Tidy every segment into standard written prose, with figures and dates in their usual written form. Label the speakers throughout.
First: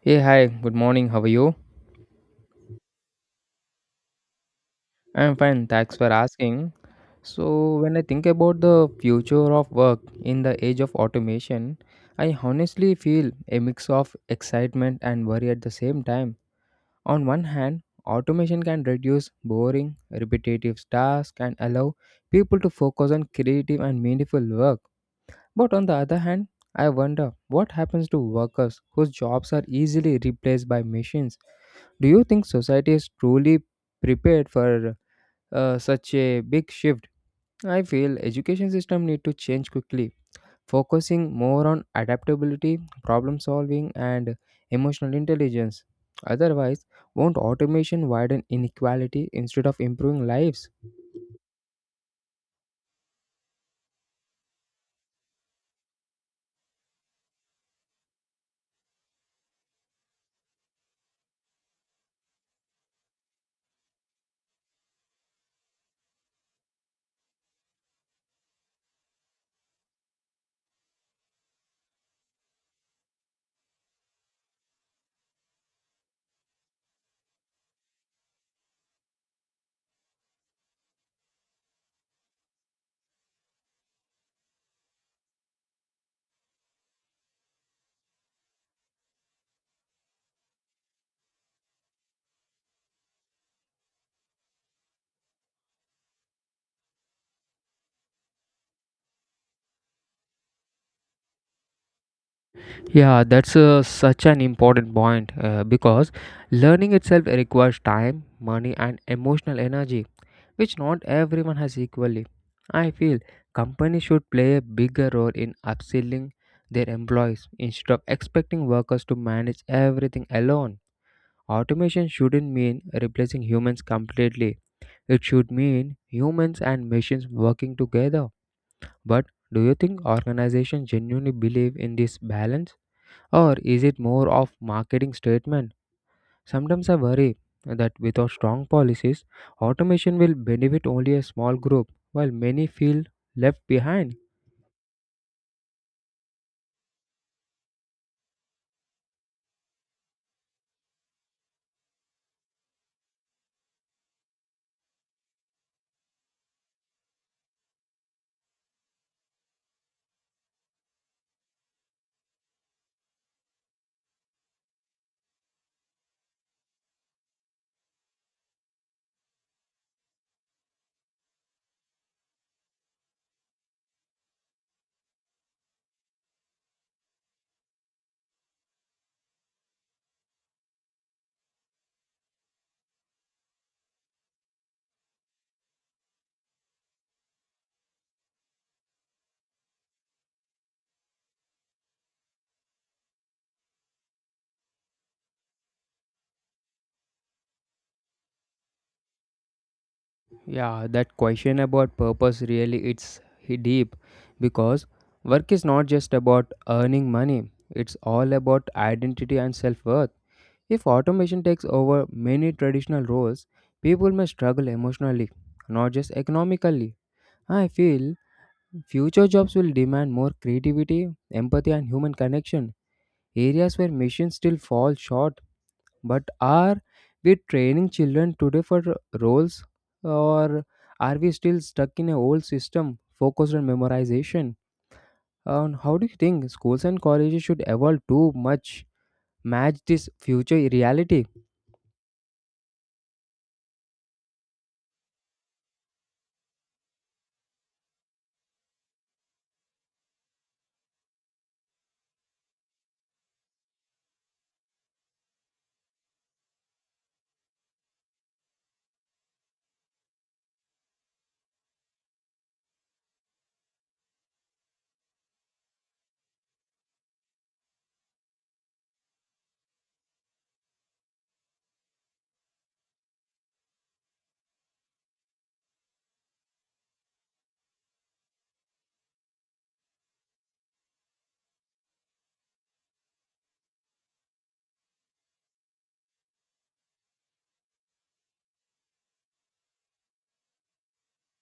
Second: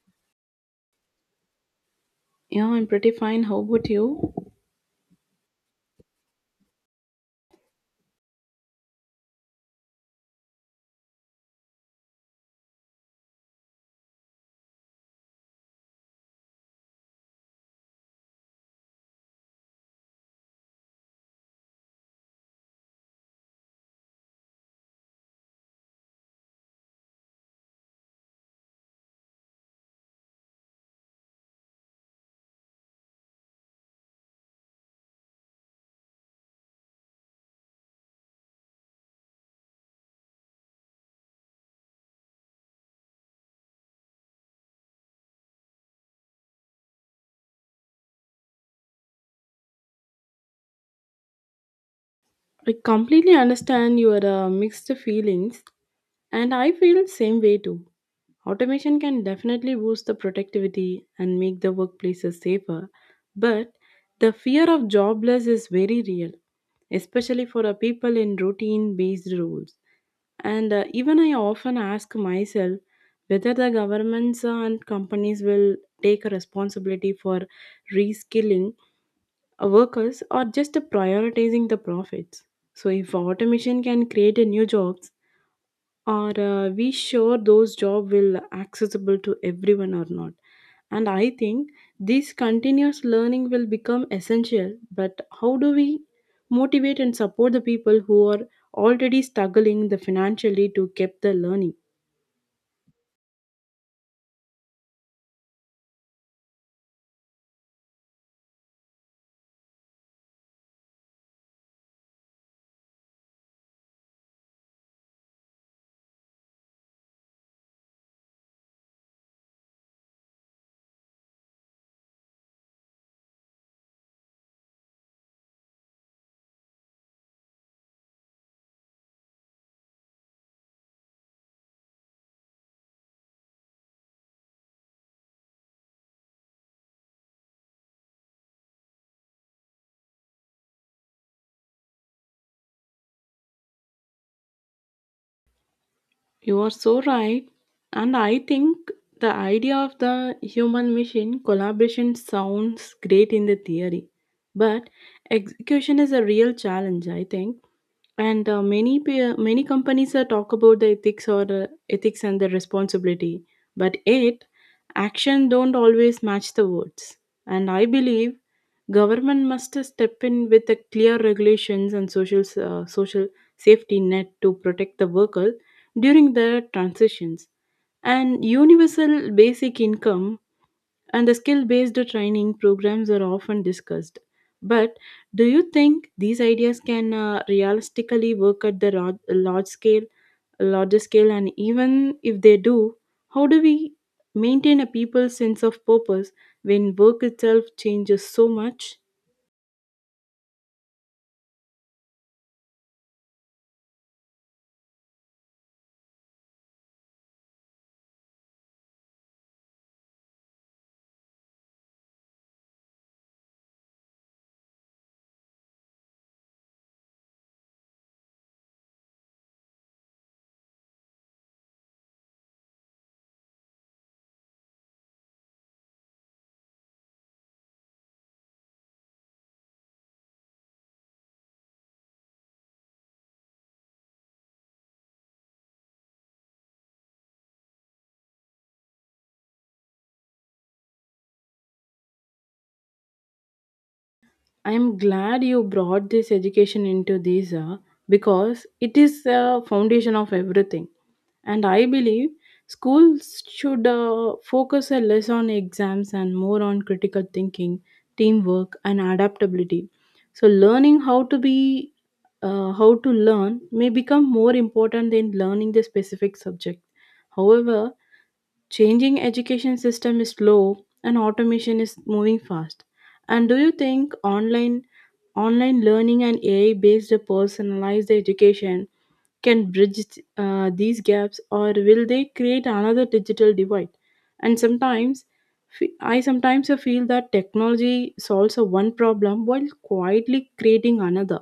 Speaker 1: Hey, hi, good morning. How are you?
Speaker 2: Yeah, I'm pretty fine. How about you?
Speaker 1: I'm fine, thanks for asking. When I think about the future of work in the age of automation, I honestly feel a mix of excitement and worry at the same time. On one hand, automation can reduce boring, repetitive tasks and allow people to focus on creative and meaningful work. But on the other hand, I wonder what happens to workers whose jobs are easily replaced by machines. Do you think society is truly prepared for such a big shift? I feel education system need to change quickly, focusing more on adaptability, problem solving and emotional intelligence. Otherwise, won't automation widen inequality instead of improving lives?
Speaker 2: I completely understand your mixed feelings, and I feel same way too. Automation can definitely boost the productivity and make the workplaces safer, but the fear of jobless is very real, especially for people in routine-based roles. And Even I often ask myself whether the governments and companies will take a responsibility for reskilling workers are just prioritizing the profits. So if automation can create a new jobs, are we sure those job will accessible to everyone or not? And I think this continuous learning will become essential. But how do we motivate and support the people who are already struggling the financially to keep the learning?
Speaker 1: Yeah, that's such an important point because learning itself requires time, money, and emotional energy, which not everyone has equally. I feel companies should play a bigger role in upskilling their employees instead of expecting workers to manage everything alone. Automation shouldn't mean replacing humans completely, it should mean humans and machines working together. But do you think organizations genuinely believe in this balance? Or is it more of marketing statement? Sometimes I worry that without strong policies, automation will benefit only a small group while many feel left behind.
Speaker 2: You are so right. And I think the idea of the human machine collaboration sounds great in the theory, but execution is a real challenge, I think. And Many companies talk about the ethics or ethics and the responsibility, but it action don't always match the words. And I believe government must step in with a clear regulations and social social safety net to protect the worker during their transitions. And universal basic income and the skill based training programs are often discussed. But do you think these ideas can realistically work at the large scale, larger scale? And even if they do, how do we maintain a people's sense of purpose when work itself changes so much?
Speaker 1: Yeah, that question about purpose really deep because work is not just about earning money, it's all about identity and self-worth. If automation takes over many traditional roles, people may struggle emotionally, not just economically. I feel future jobs will demand more creativity, empathy, and human connection, areas where machines still fall short. But are we training children today for roles, or are we still stuck in an old system focused on memorization? And how do you think schools and colleges should evolve too much match this future reality?
Speaker 2: I'm glad you brought this education into this, because it is the foundation of everything. And I believe schools should focus a less on exams and more on critical thinking, teamwork, and adaptability. So learning how to be how to learn may become more important than learning the specific subject. However, changing education system is slow and automation is moving fast, and do you think online learning and AI based personalized education can bridge these gaps, or will they create another digital divide? And sometimes I sometimes feel that technology solves a one problem while quietly creating another.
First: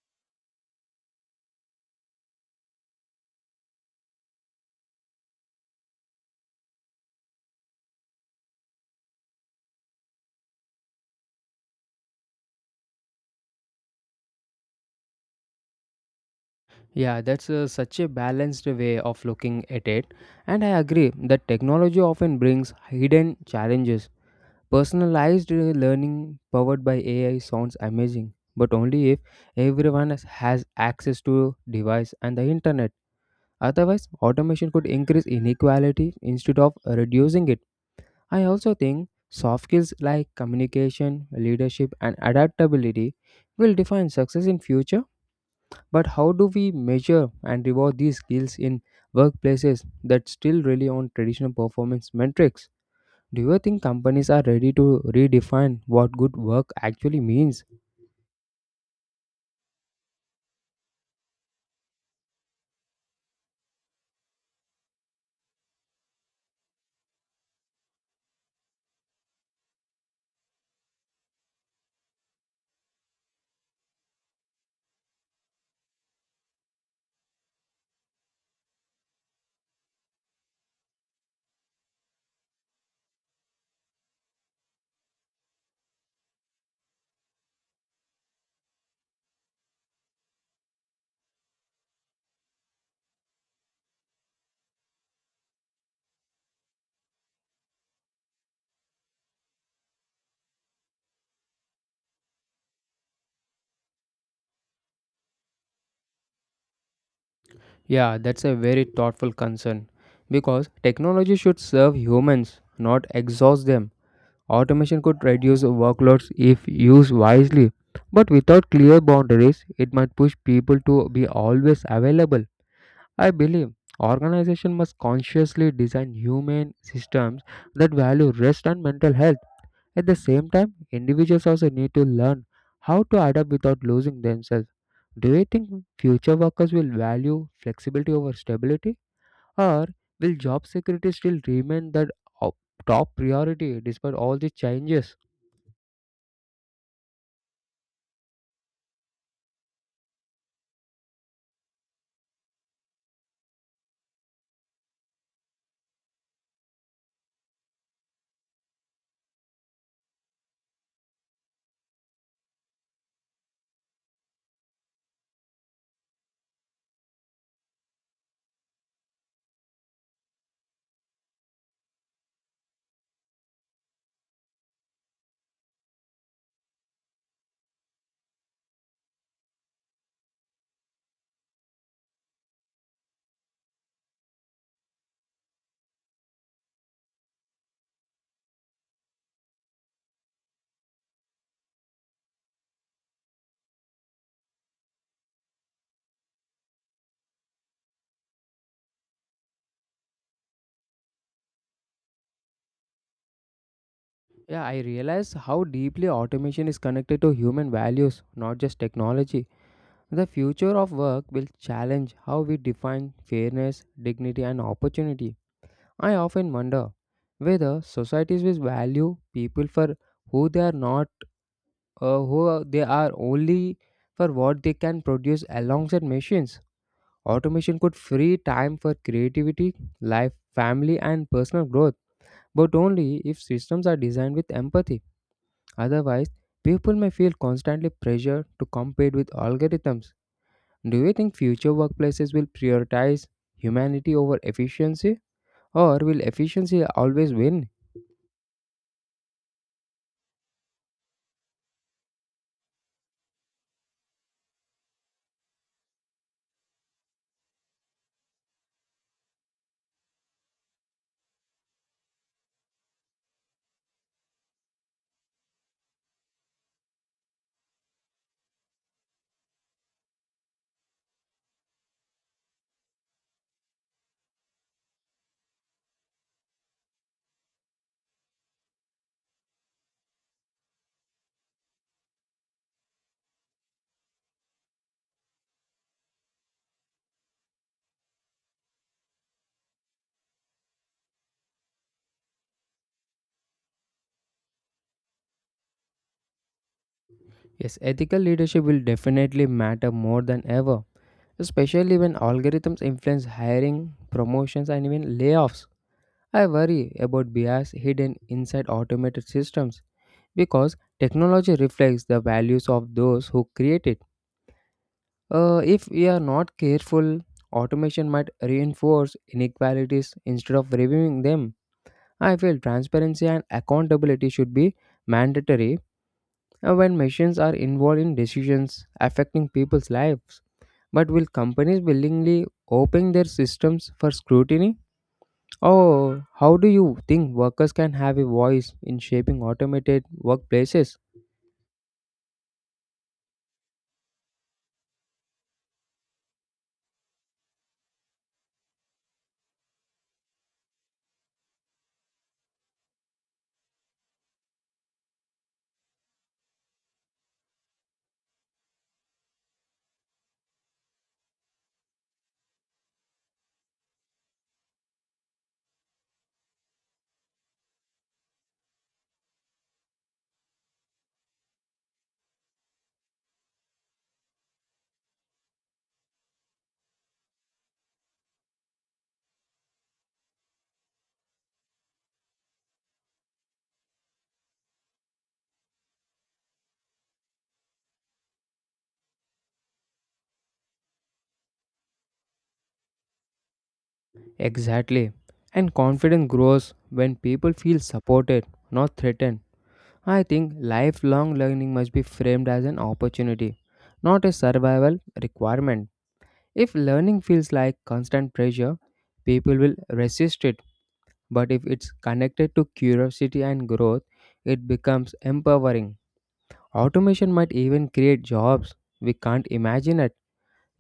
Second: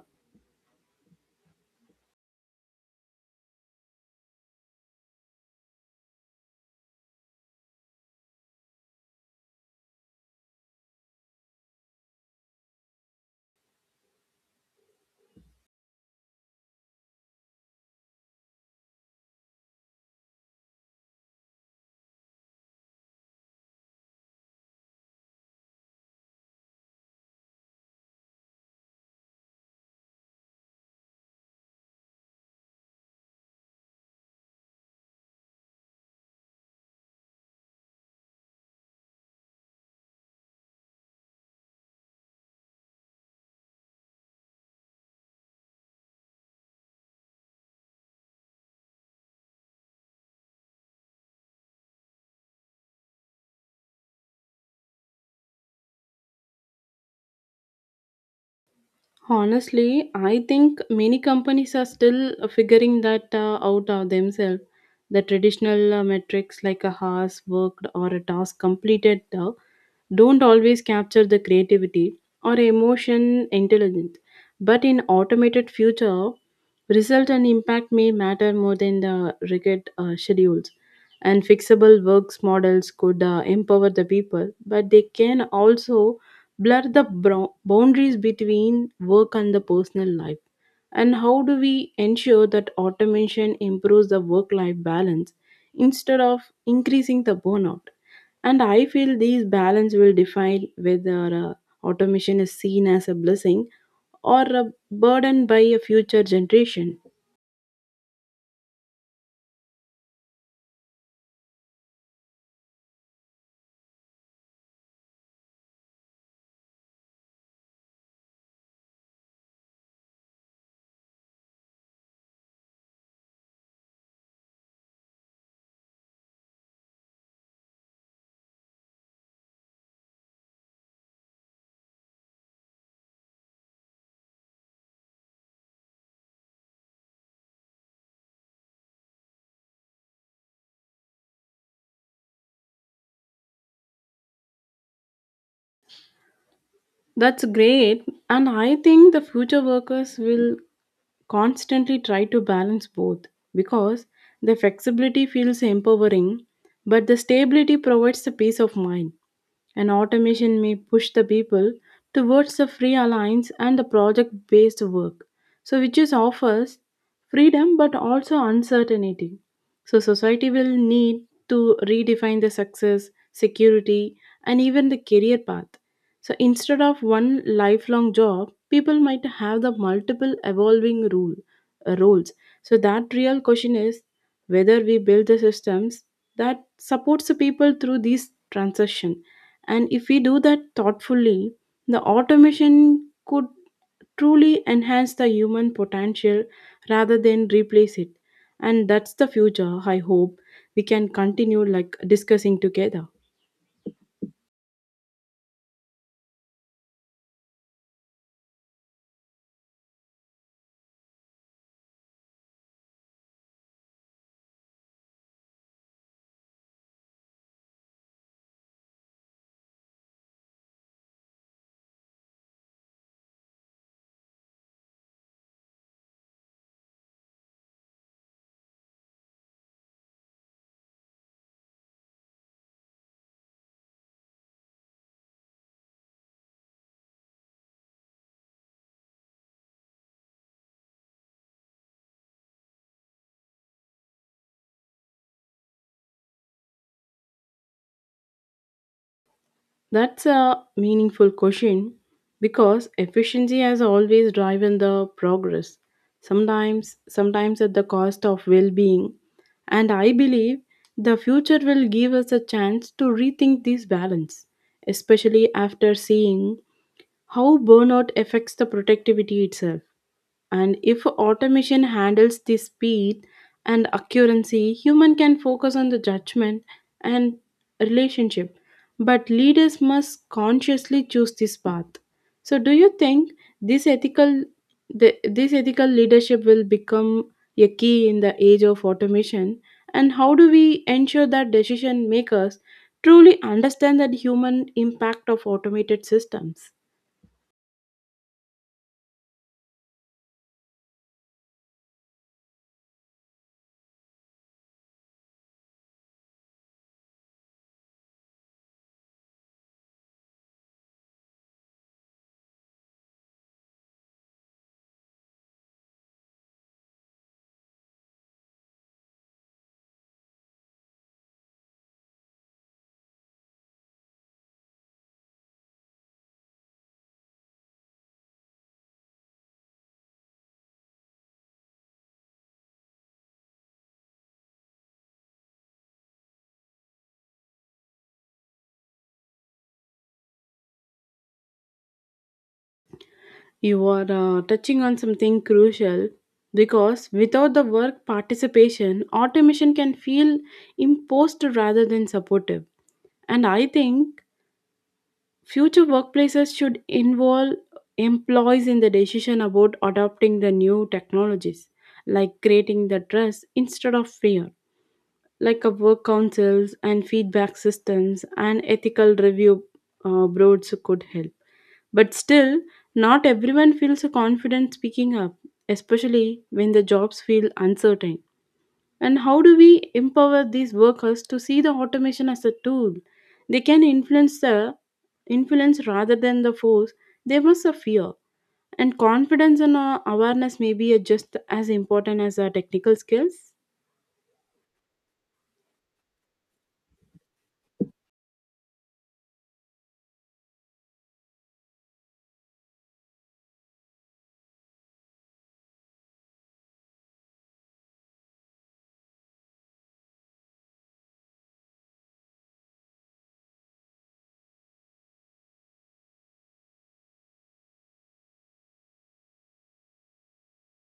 Speaker 1: Yeah, that's such a balanced way of looking at it, and I agree that technology often brings hidden challenges. Personalized learning powered by AI sounds amazing, but only if everyone has access to device and the internet. Otherwise, automation could increase inequality instead of reducing it. I also think soft skills like communication, leadership and adaptability will define success in future, but how do we measure and reward these skills in workplaces that still rely on traditional performance metrics? Do you think companies are ready to redefine what good work actually means?
Speaker 2: Honestly, I think many companies are still figuring that out themselves. The traditional metrics like a hours worked or a task completed don't always capture the creativity or emotion intelligence. But in automated future, result and impact may matter more than the rigid schedules. And fixable works models could empower the people, but they can also blur the boundaries between work and the personal life. And how do we ensure that automation improves the work life balance instead of increasing the burnout? And I feel these balance will define whether automation is seen as a blessing or a burden by a future generation.
Speaker 1: Yeah, that's a very thoughtful concern because technology should serve humans, not exhaust them. Automation could reduce workloads if used wisely, but without clear boundaries, it might push people to be always available. I believe organization must consciously design humane systems that value rest and mental health. At the same time, individuals also need to learn how to adapt without losing themselves. Do you think future workers will value flexibility over stability, or will job security still remain the o- top priority despite all the changes?
Speaker 2: That's great. And I think the future workers will constantly try to balance both because the flexibility feels empowering, but the stability provides the peace of mind, and automation may push the people towards the free alliance and the project based work, so which is offers freedom but also uncertainty. So society will need to redefine the success, security, and even the career path. So instead of one lifelong job, people might have the multiple evolving rule uh, roles. So that real question is whether we build the systems that supports the people through these transition. And if we do that thoughtfully, the automation could truly enhance the human potential rather than replace it. And that's the future I hope we can continue like discussing together.
Speaker 1: Yeah, I realize how deeply automation is connected to human values, not just technology. The future of work will challenge how we define fairness, dignity, and opportunity. I often wonder whether societies will value people for who they are not, they are only for what they can produce alongside machines. Automation could free time for creativity, life, family, and personal growth, but only if systems are designed with empathy. Otherwise, people may feel constantly pressured to compete with algorithms. Do you think future workplaces will prioritize humanity over efficiency, or will efficiency always win?
Speaker 2: That's a meaningful question because efficiency has always driven the progress. Sometimes at the cost of well-being, and I believe the future will give us a chance to rethink this balance, especially after seeing how burnout affects the productivity itself. And if automation handles the speed and accuracy, human can focus on the judgment and relationship, but leaders must consciously choose this path. So do you think this ethical this ethical leadership will become a key in the age of automation, and how do we ensure that decision makers truly understand that human impact of automated systems?
Speaker 1: Yes, ethical leadership will definitely matter more than ever, especially when algorithms influence hiring, promotions, and even layoffs. I worry about bias hidden inside automated systems because technology reflects the values of those who create it. If we are not careful, automation might reinforce inequalities instead of reviewing them. I feel transparency and accountability should be mandatory when machines are involved in decisions affecting people's lives. But will companies willingly open their systems for scrutiny? Or how do you think workers can have a voice in shaping automated workplaces?
Speaker 2: You are touching on something crucial because without the work participation, automation can feel imposed rather than supportive. And I think future workplaces should involve employees in the decision about adopting the new technologies, like creating the trust instead of fear, like a work councils and feedback systems and ethical review boards could help. But still, not everyone feels confident speaking up, especially when the jobs feel uncertain. And how do we empower these workers to see the automation as a tool? They can influence the influence rather than the force. They must have fear. And confidence and awareness may be just as important as our technical skills.
Speaker 1: Exactly. And confidence grows when people feel supported, not threatened. I think lifelong learning must be framed as an opportunity, not a survival requirement. If learning feels like constant pressure, people will resist it. But if it's connected to curiosity and growth, it becomes empowering. Automation might even create jobs we can't imagine it,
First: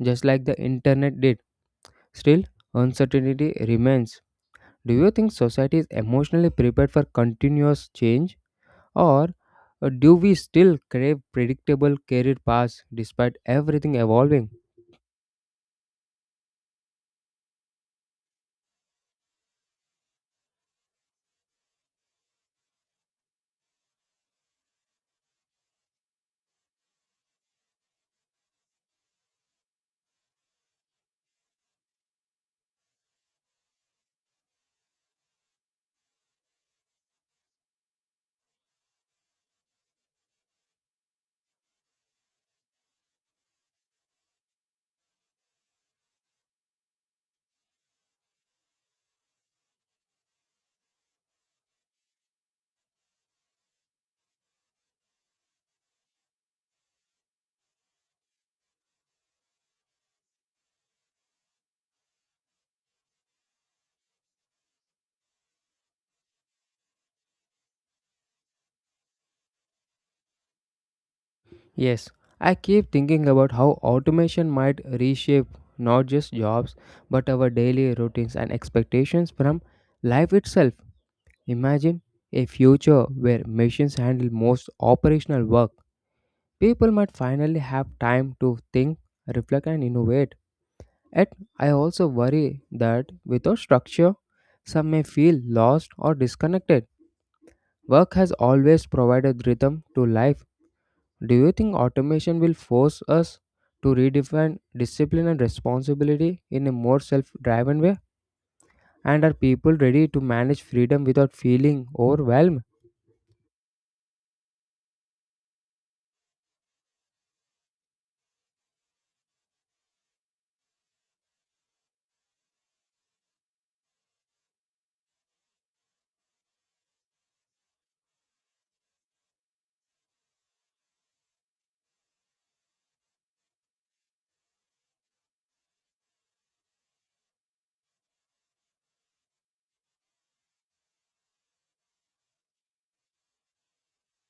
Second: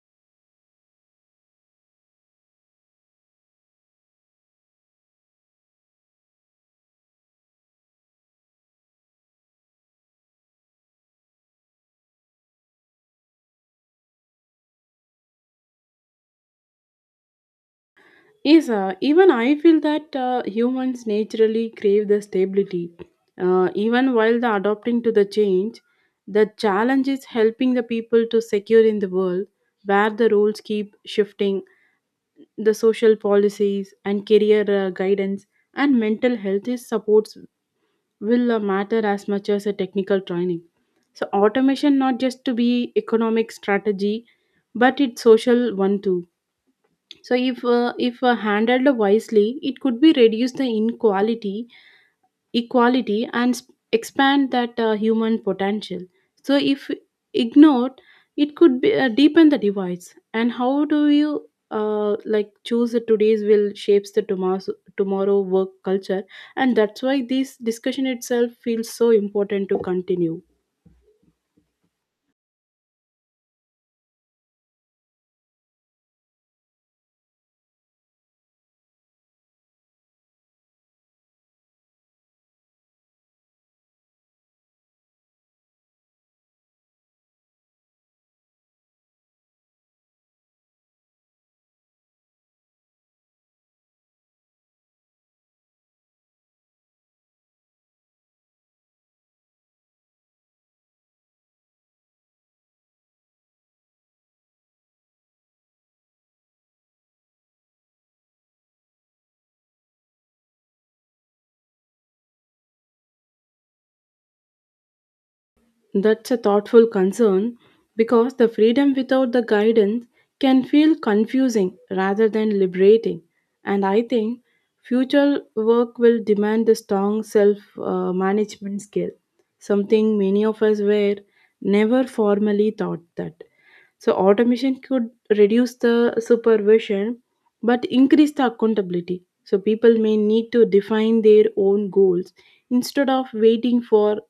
Speaker 1: just like the internet did. Still, uncertainty remains. Do you think society is emotionally prepared for continuous change? Or do we still crave predictable career paths despite everything evolving?
Speaker 2: Yes, even I feel that humans naturally crave the stability. Even while the adopting to the change, the challenge is helping the people to secure in the world where the rules keep shifting. The social policies and career guidance and mental health is supports will matter as much as a technical training. So automation not just to be economic strategy, but it's social one too. So if handled wisely, it could be reduce the inequality, equality, and expand that human potential. So if ignored, it could be, deepen the divides. And how do you like choose the today's will shapes the tomorrow work culture, and that's why this discussion itself feels so important to continue.
Speaker 1: Yes, I keep thinking about how automation might reshape not just jobs but our daily routines and expectations from life itself. Imagine a future where machines handle most operational work. People might finally have time to think, reflect, and innovate. Yet, I also worry that without structure, some may feel lost or disconnected. Work has always provided rhythm to life. Do you think automation will force us to redefine discipline and responsibility in a more self driven way? And are people ready to manage freedom without feeling overwhelmed?
Speaker 2: That's a thoughtful concern because the freedom without the guidance can feel confusing rather than liberating. And I think future work will demand a strong self management skill, something many of us were never formally taught that. So, automation could reduce the supervision but increase the accountability. So, people may need to define their own goals instead of waiting for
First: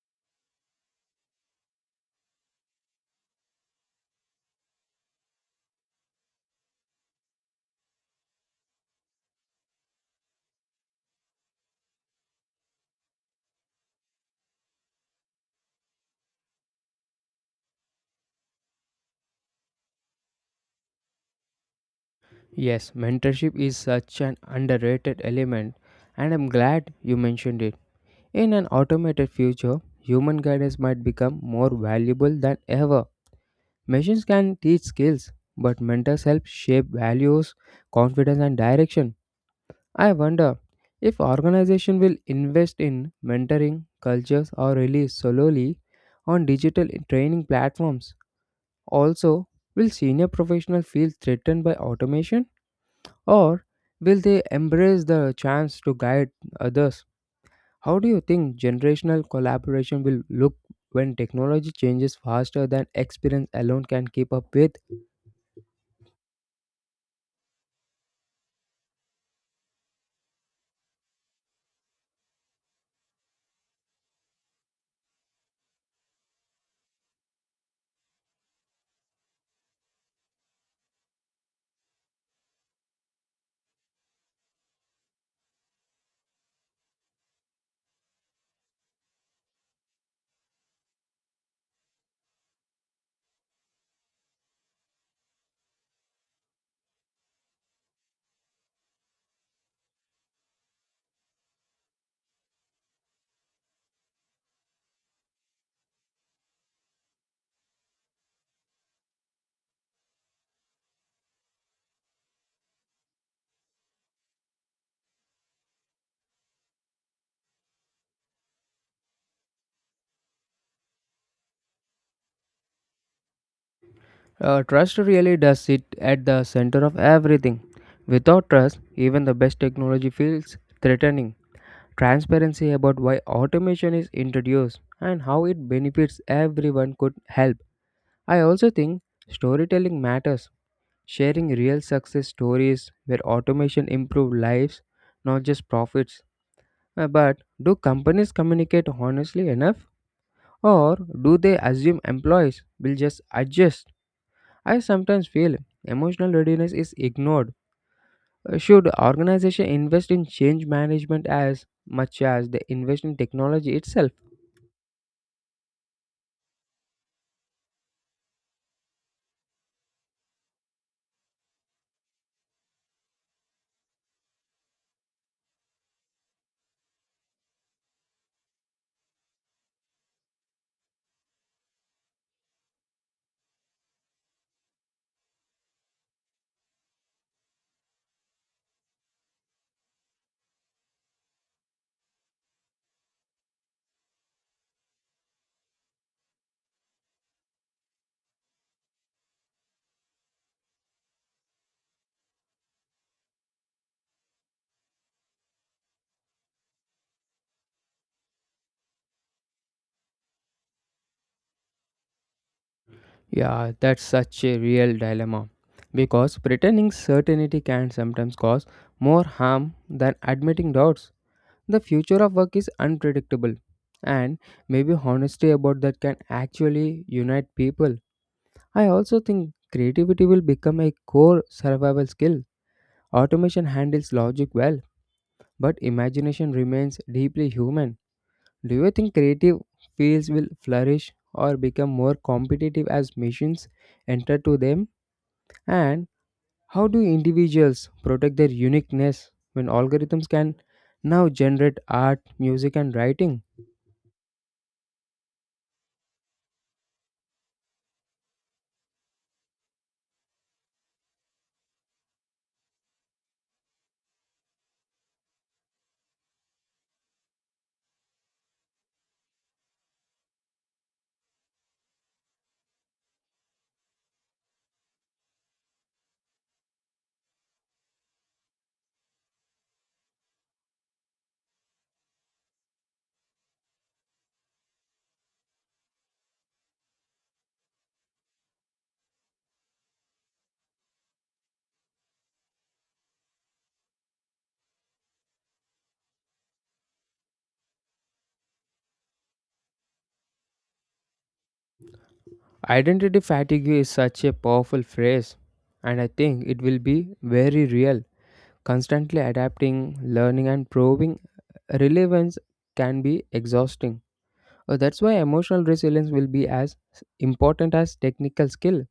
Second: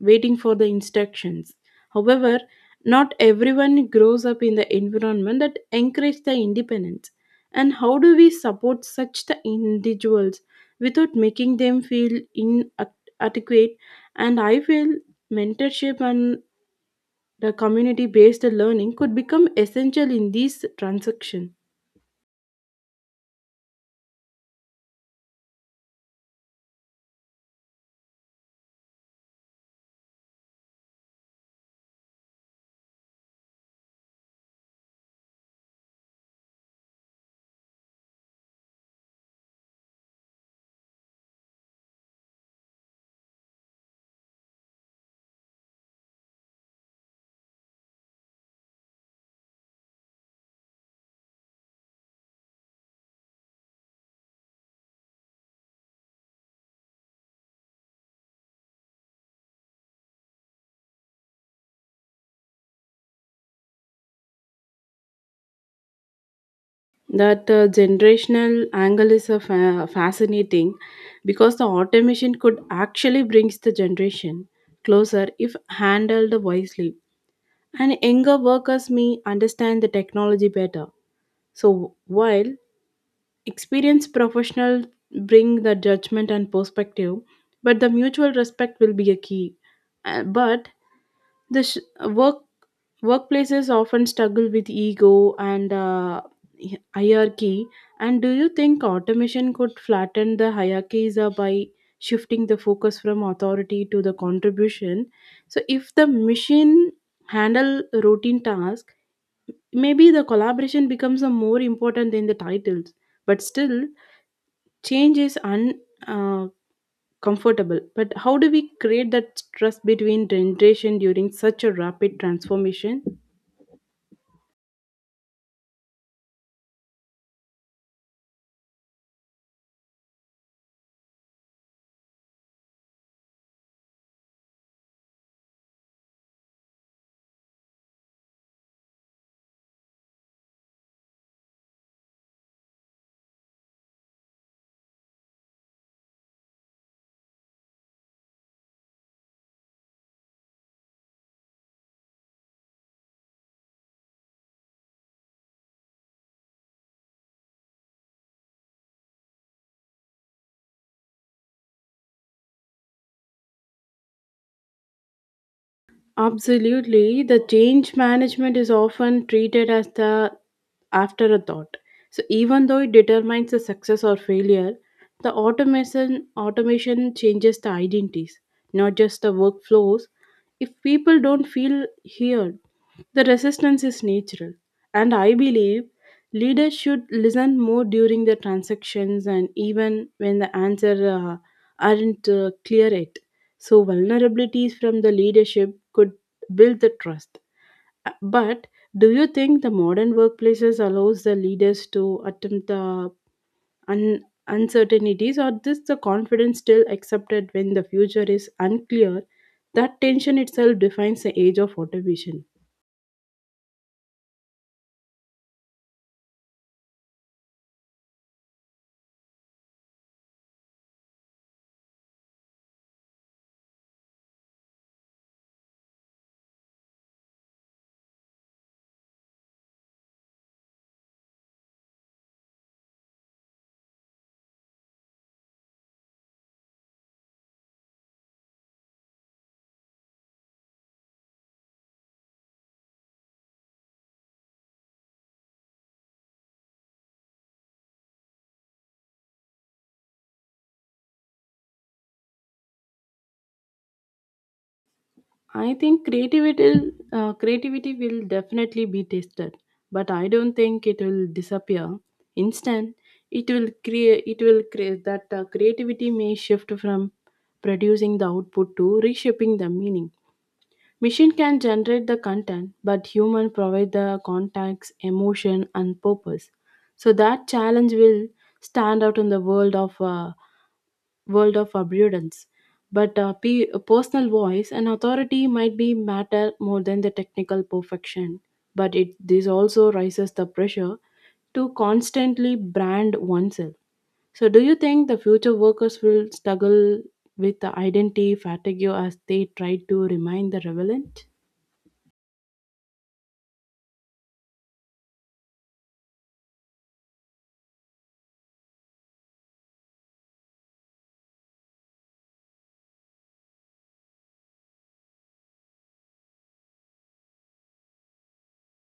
Speaker 2: waiting for the instructions. However, not everyone grows up in the environment that encourages the independence. And how do we support such the individuals without making them feel inadequate? And I feel mentorship and the community based learning could become essential in this transaction.
Speaker 1: Yes, mentorship is such an underrated element, and I'm glad you mentioned it. In an automated future, human guidance might become more valuable than ever. Machines can teach skills, but mentors help shape values, confidence, and direction. I wonder if organization will invest in mentoring cultures or rely solely on digital training platforms. Also, will senior professionals feel threatened by automation, or will they embrace the chance to guide others? How do you think generational collaboration will look when technology changes faster than experience alone can keep up with?
Speaker 2: That generational angle is a fascinating because the automation could actually brings the generation closer if handled wisely, and younger workers may understand the technology better. So while experienced professionals bring the judgment and perspective, but the mutual respect will be a key. But the workplaces often struggle with ego and hierarchy. And do you think automation could flatten the hierarchies by shifting the focus from authority to the contribution? So, if the machine handle routine tasks, maybe the collaboration becomes a more important than the titles. But still, change is uncomfortable. Comfortable. But how do we create that trust between generation during such a rapid transformation?
Speaker 1: Trust really does sit at the center of everything. Without trust, even the best technology feels threatening. Transparency about why automation is introduced and how it benefits everyone could help. I also think storytelling matters. Sharing real success stories where automation improved lives, not just profits. But do companies communicate honestly enough? Or do they assume employees will just adjust? I sometimes feel emotional readiness is ignored. Should organization invest in change management as much as they invest in technology itself?
Speaker 2: Absolutely. The change management is often treated as the afterthought. So even though it determines the success or failure, the automation changes the identities, not just the workflows. If people don't feel heard, the resistance is natural. And I believe leaders should listen more during the transactions and even when the answers aren't clear yet. So, vulnerabilities from the leadership could build the trust. But do you think the modern workplaces allows the leaders to attempt the uncertainties, or this the confidence still accepted when the future is unclear? That tension itself defines the age of automation.
Speaker 1: Yeah, that's such a real dilemma. Because pretending certainty can sometimes cause more harm than admitting doubts. The future of work is unpredictable, and maybe honesty about that can actually unite people. I also think creativity will become a core survival skill. Automation handles logic well but imagination remains deeply human. Do you think creative fields will flourish or become more competitive as machines enter to them? And how do individuals protect their uniqueness when algorithms can now generate art, music, and writing?
Speaker 2: I think creativity will definitely be tested, but I don't think it will disappear instant. It will create that creativity may shift from producing the output to reshaping the meaning. Machine can generate the content, but human provide the context, emotion, and purpose. So that challenge will stand out in the world of abundance. But a personal voice and authority might be matter more than the technical perfection. But it this also raises the pressure to constantly brand oneself. So, do you think the future workers will struggle with the identity fatigue as they try to remain the relevant?
Speaker 1: Identity fatigue is such a powerful phrase, and I think it will be very real. Constantly adapting, learning, and proving relevance can be exhausting. That's why emotional resilience will be as important as technical skill.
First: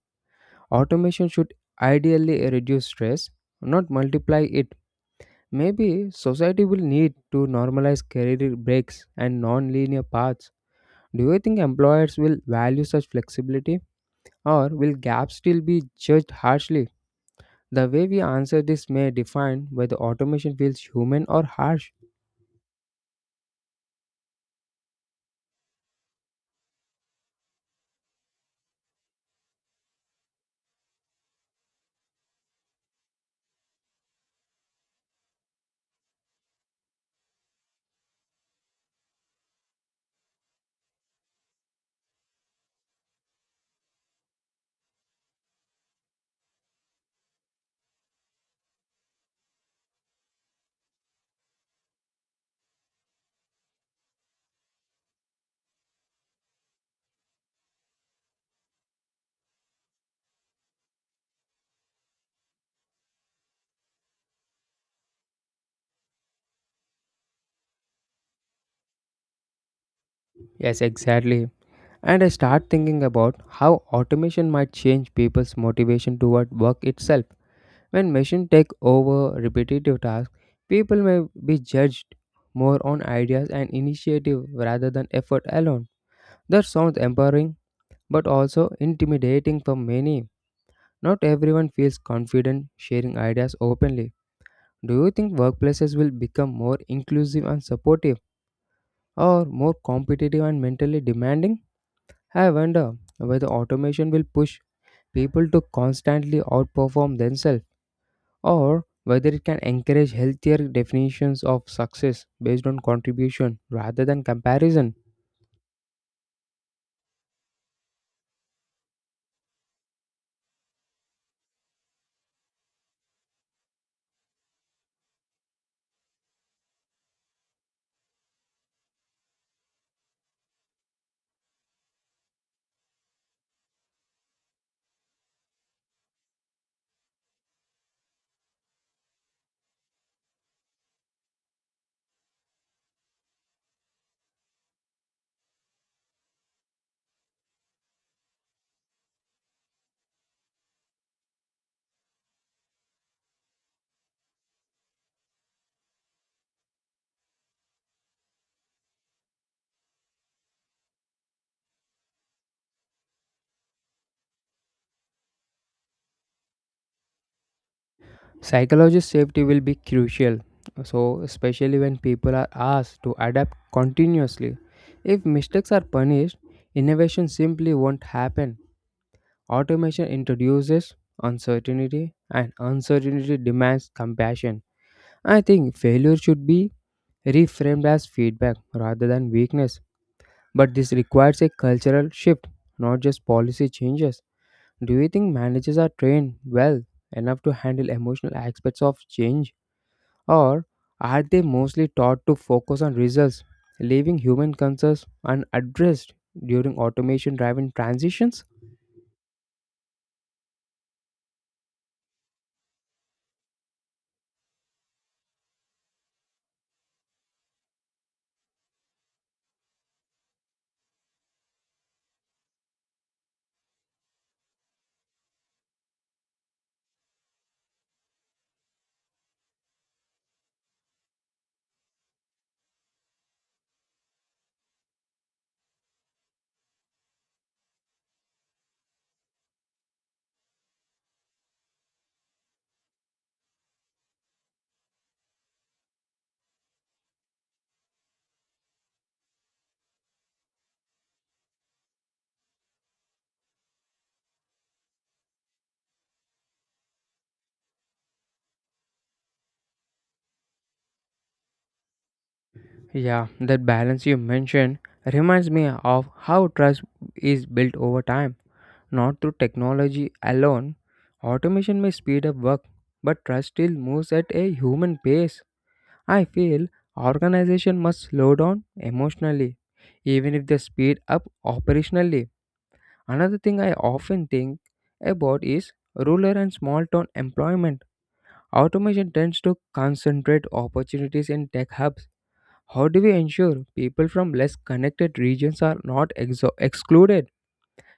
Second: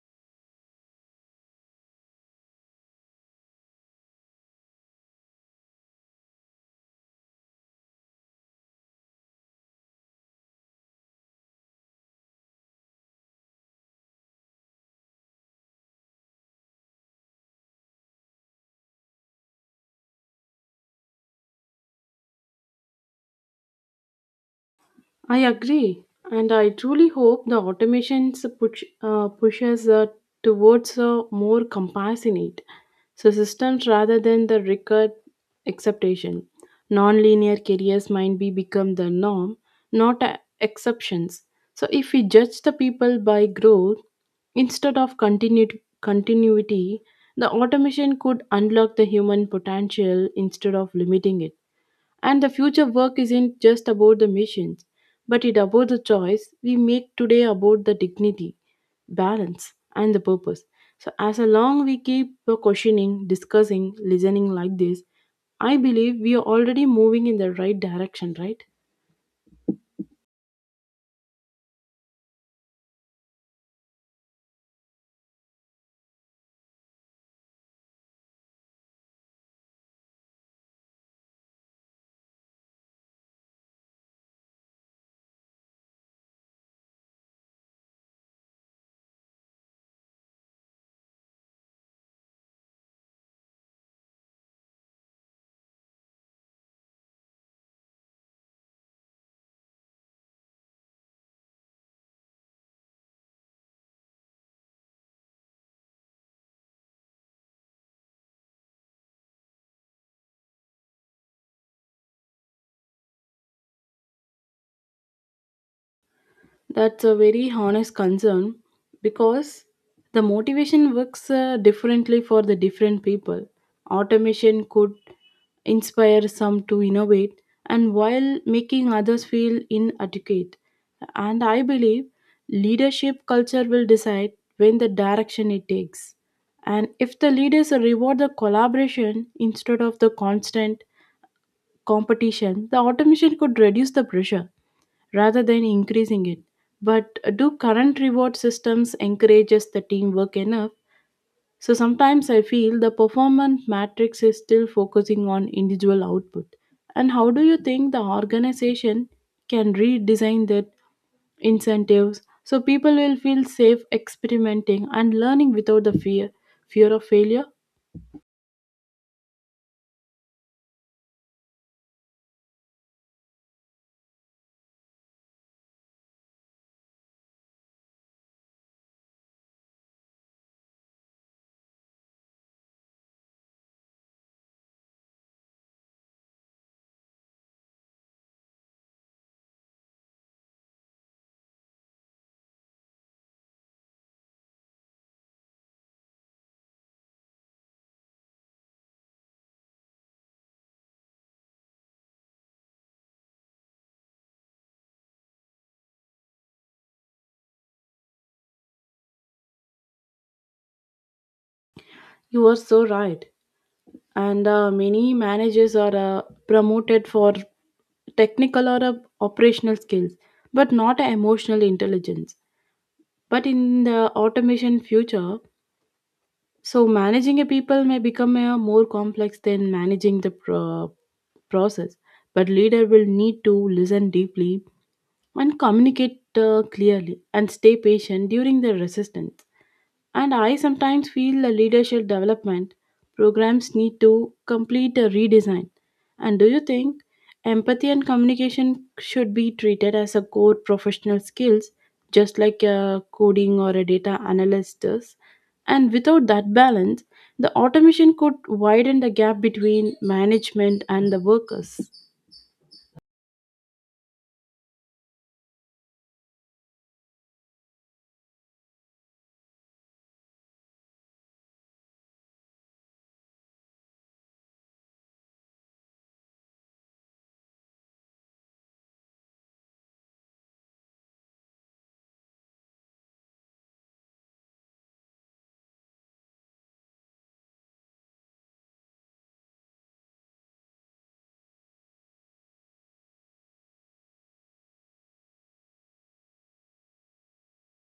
Speaker 1: Automation should ideally reduce stress, not multiply it. Maybe society will need to normalize career breaks and non-linear paths. Do you think employers will value such flexibility or will gaps still be judged harshly? The way we answer this may define whether automation feels human or harsh.
Speaker 2: I agree, and I truly hope the automations pushes towards a more compassionate so systems rather than the record acceptation. Non-linear careers might be become the norm, not exceptions. So if we judge the people by growth instead of continuity, the automation could unlock the human potential instead of limiting it. And the future work isn't just about the missions, but it about the choice we make today about the dignity, balance, and the purpose. So as long we keep questioning, discussing, listening like this, I believe we are already moving in the right direction, right?
Speaker 1: Yes, exactly. And I start thinking about how automation might change people's motivation toward work itself. When machines take over repetitive tasks, people may be judged more on ideas and initiative rather than effort alone. That sounds empowering but also intimidating for many. Not everyone feels confident sharing ideas openly. Do you think workplaces will become more inclusive and supportive or more competitive and mentally demanding? I wonder whether automation will push people to constantly outperform themselves, or whether it can encourage healthier definitions of success based on contribution rather than comparison.
Speaker 2: That's a very honest concern because the motivation works differently for the different people. Automation could inspire some to innovate and while making others feel inadequate. And I believe leadership culture will decide when the direction it takes. And if the leaders reward the collaboration instead of the constant competition, the automation could reduce the pressure rather than increasing it. But do current reward systems encourages the teamwork enough? So sometimes I feel the performance matrix is still focusing on individual output. And how do you think the organization can redesign that incentives so people will feel safe experimenting and learning without the fear of failure?
Speaker 1: Psychologist safety will be crucial, so especially when people are asked to adapt continuously. If mistakes are punished, innovation simply won't happen. Automation introduces uncertainty, and uncertainty demands compassion. I think failure should be reframed as feedback rather than weakness. But this requires a cultural shift, not just policy changes. Do you think managers are trained well enough to handle emotional aspects of change? Or are they mostly taught to focus on results, leaving human concerns unaddressed during automation driven transitions?
Speaker 2: You are so right. And many managers are promoted for technical or operational skills but not emotional intelligence, but in the automation future, so managing a people may become a more complex than managing the process, but leader will need to listen deeply and communicate clearly and stay patient during the resistance. And I sometimes feel the leadership development programs need to complete a redesign. And do you think empathy and communication should be treated as a core professional skills, just like a coding or a data analyst does? And without that balance, the automation could widen the gap between management and the workers.
Speaker 1: Yeah, that balance you mentioned reminds me of how trust is built over time, not through technology alone. Automation may speed up work, but trust still moves at a human pace. I feel organization must slow down emotionally, even if they speed up operationally. Another thing I often think about is rural and small town employment. Automation tends to concentrate opportunities in tech hubs. How do we ensure people from less connected regions are not excluded?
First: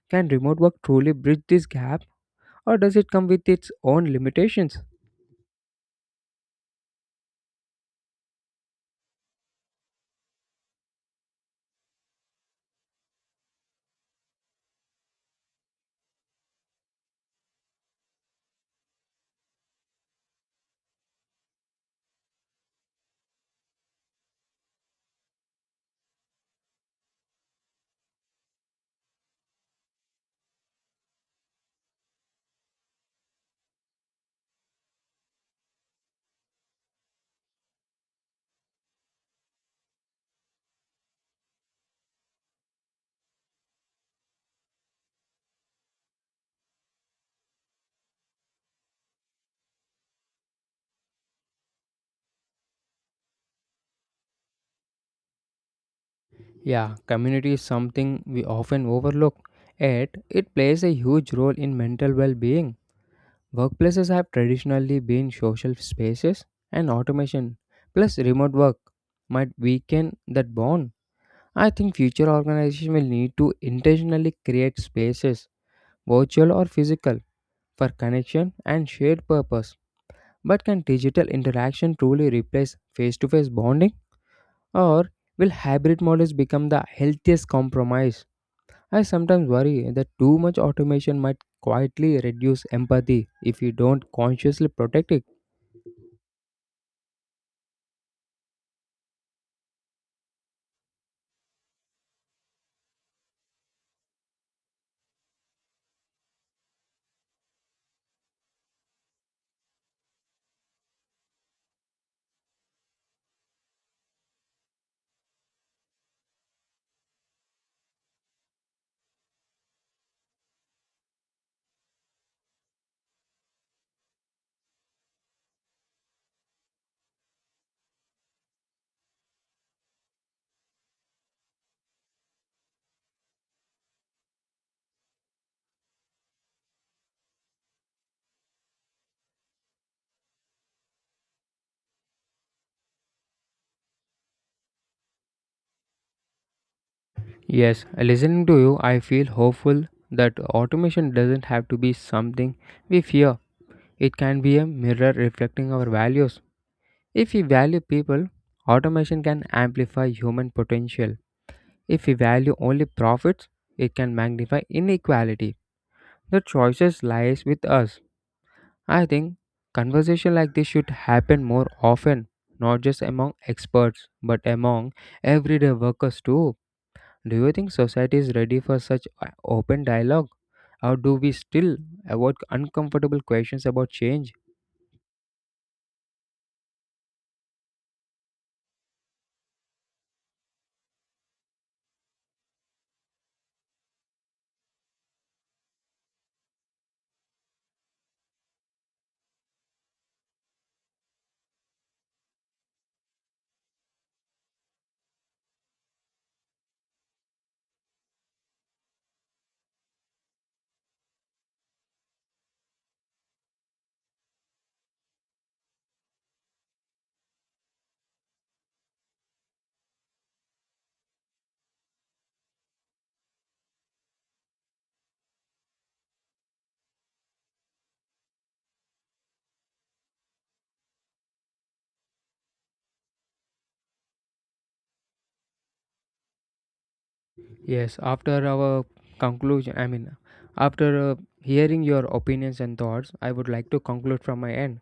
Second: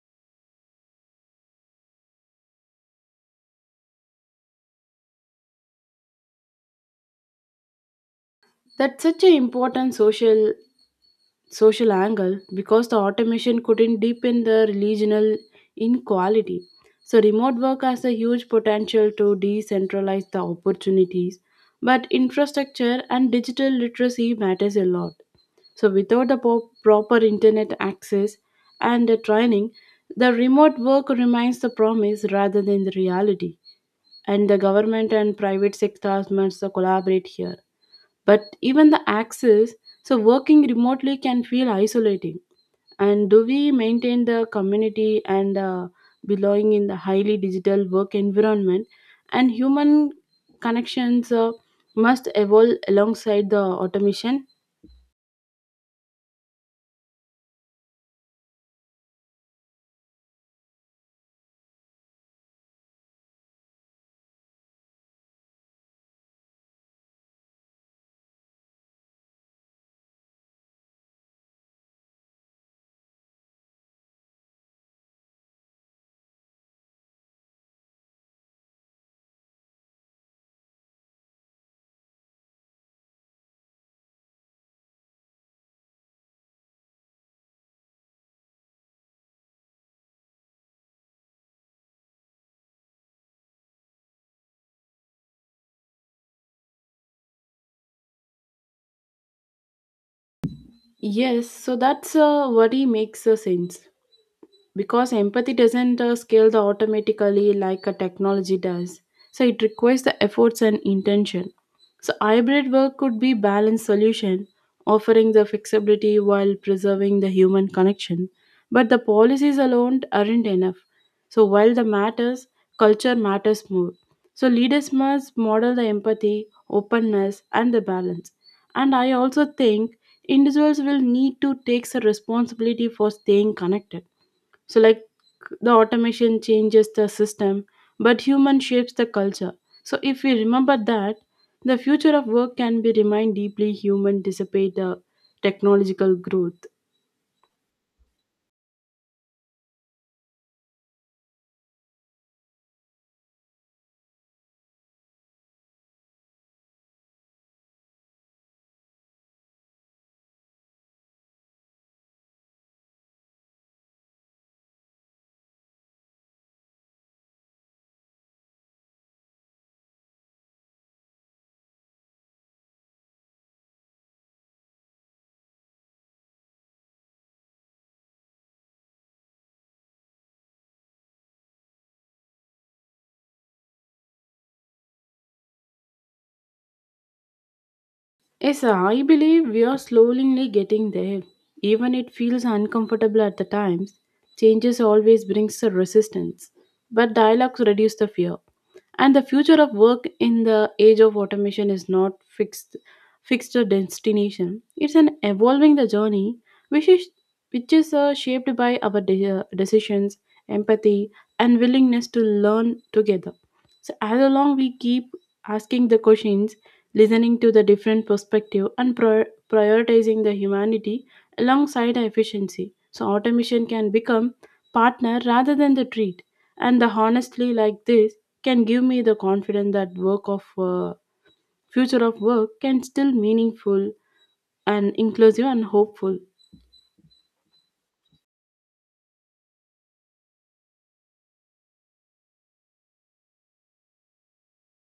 Speaker 1: Can remote work truly bridge this gap, or does it come with its own limitations?
Speaker 2: That's such an important social angle because the automation couldn't deepen the regional inequality. So, remote work has a huge potential to decentralize the opportunities, but infrastructure and digital literacy matters a lot. So, without the proper internet access and the training, the remote work remains the promise rather than the reality. And the government and private sectors must collaborate here. But even the access, so working remotely can feel isolating. And do we maintain the community and belonging in the highly digital work environment? And human connections must evolve alongside the automation.
Speaker 1: Yeah, community is something we often overlook, yet it plays a huge role in mental well being. Workplaces have traditionally been social spaces, and automation plus remote work might weaken that bond. I think future organizations will need to intentionally create spaces, virtual or physical, for connection and shared purpose. But can digital interaction truly replace face to face bonding, or will hybrid models become the healthiest compromise? I sometimes worry that too much automation might quietly reduce empathy if we don't consciously protect it.
Speaker 2: Yes, so that's what he makes sense, because empathy doesn't scale the automatically like a technology does. So it requires the efforts and intention. So hybrid work could be balanced solution, offering the flexibility while preserving the human connection. But the policies alone aren't enough. So while the matters, culture matters more. So leaders must model the empathy, openness and the balance. And I also think individuals will need to take the responsibility for staying connected. So like, the automation changes the system, but human shapes the culture. So if we remember that, the future of work can be remain deeply human despite the technological growth.
Speaker 1: Yes, listening to you, I feel hopeful that automation doesn't have to be something we fear. It can be a mirror reflecting our values. If we value people, automation can amplify human potential. If we value only profits, it can magnify inequality. The choices lies with us. I think conversation like this should happen more often, not just among experts, but among everyday workers too. Do you think society is ready for such open dialogue, or do we still avoid uncomfortable questions about change?
Speaker 2: Yes, I believe we are slowly getting there. Even it feels uncomfortable at the times. Changes always brings a resistance, but dialogues reduce the fear. And the future of work in the age of automation is not fixed a destination. It's an evolving the journey, which is which is shaped by our decisions, empathy, and willingness to learn together. So as long we keep asking the questions, listening to the different perspective and prioritizing the humanity alongside efficiency, so automation can become partner rather than the treat. And the honestly like this can give me the confidence that work of future of work can still meaningful and inclusive and hopeful.
Speaker 1: Yes, after our conclusion, I mean, after hearing your opinions and thoughts, I would like to conclude from my end.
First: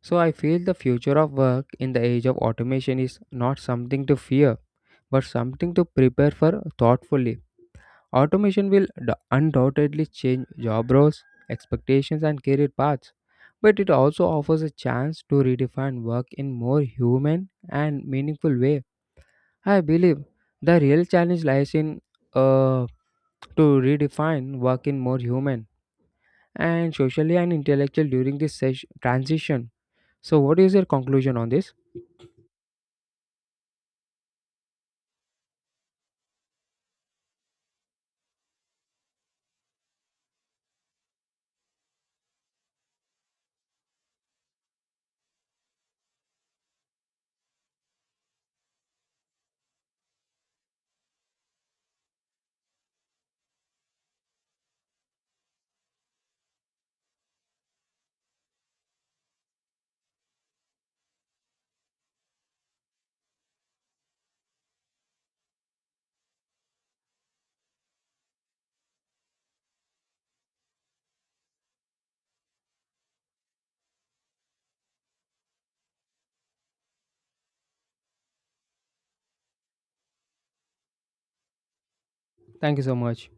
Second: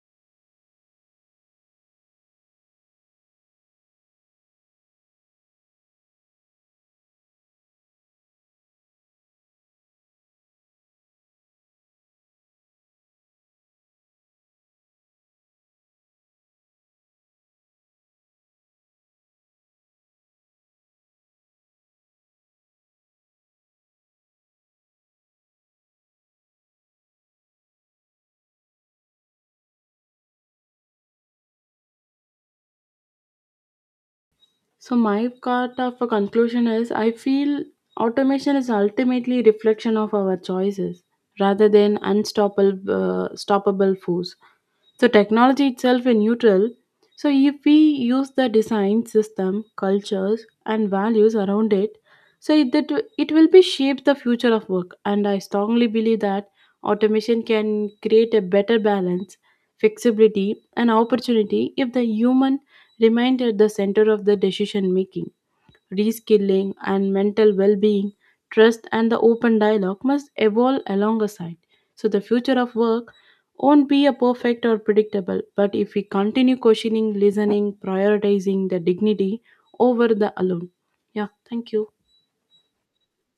Speaker 1: So, I feel the future of work in the age of automation is not something to fear, but something to prepare for thoughtfully. Automation will undoubtedly change job roles, expectations, and career paths, but it also offers a chance to redefine work in more human and meaningful way. I believe the real challenge lies in uh, to redefine work in more human and socially and intellectual during this transition. So, what is your conclusion on this?
Speaker 2: So my part of a conclusion is, I feel automation is ultimately reflection of our choices rather than unstoppable stoppable force. So technology itself is neutral. So if we use the design system, cultures and values around it, so that it will be shape the future of work. And I strongly believe that automation can create a better balance, flexibility and opportunity if the human remained at the center of the decision making, reskilling and mental well being, trust and the open dialogue must evolve alongside. So, the future of work won't be a perfect or predictable, but if we continue questioning, listening, prioritizing the dignity over the alone. Yeah, thank you.
Speaker 1: Thank you so much.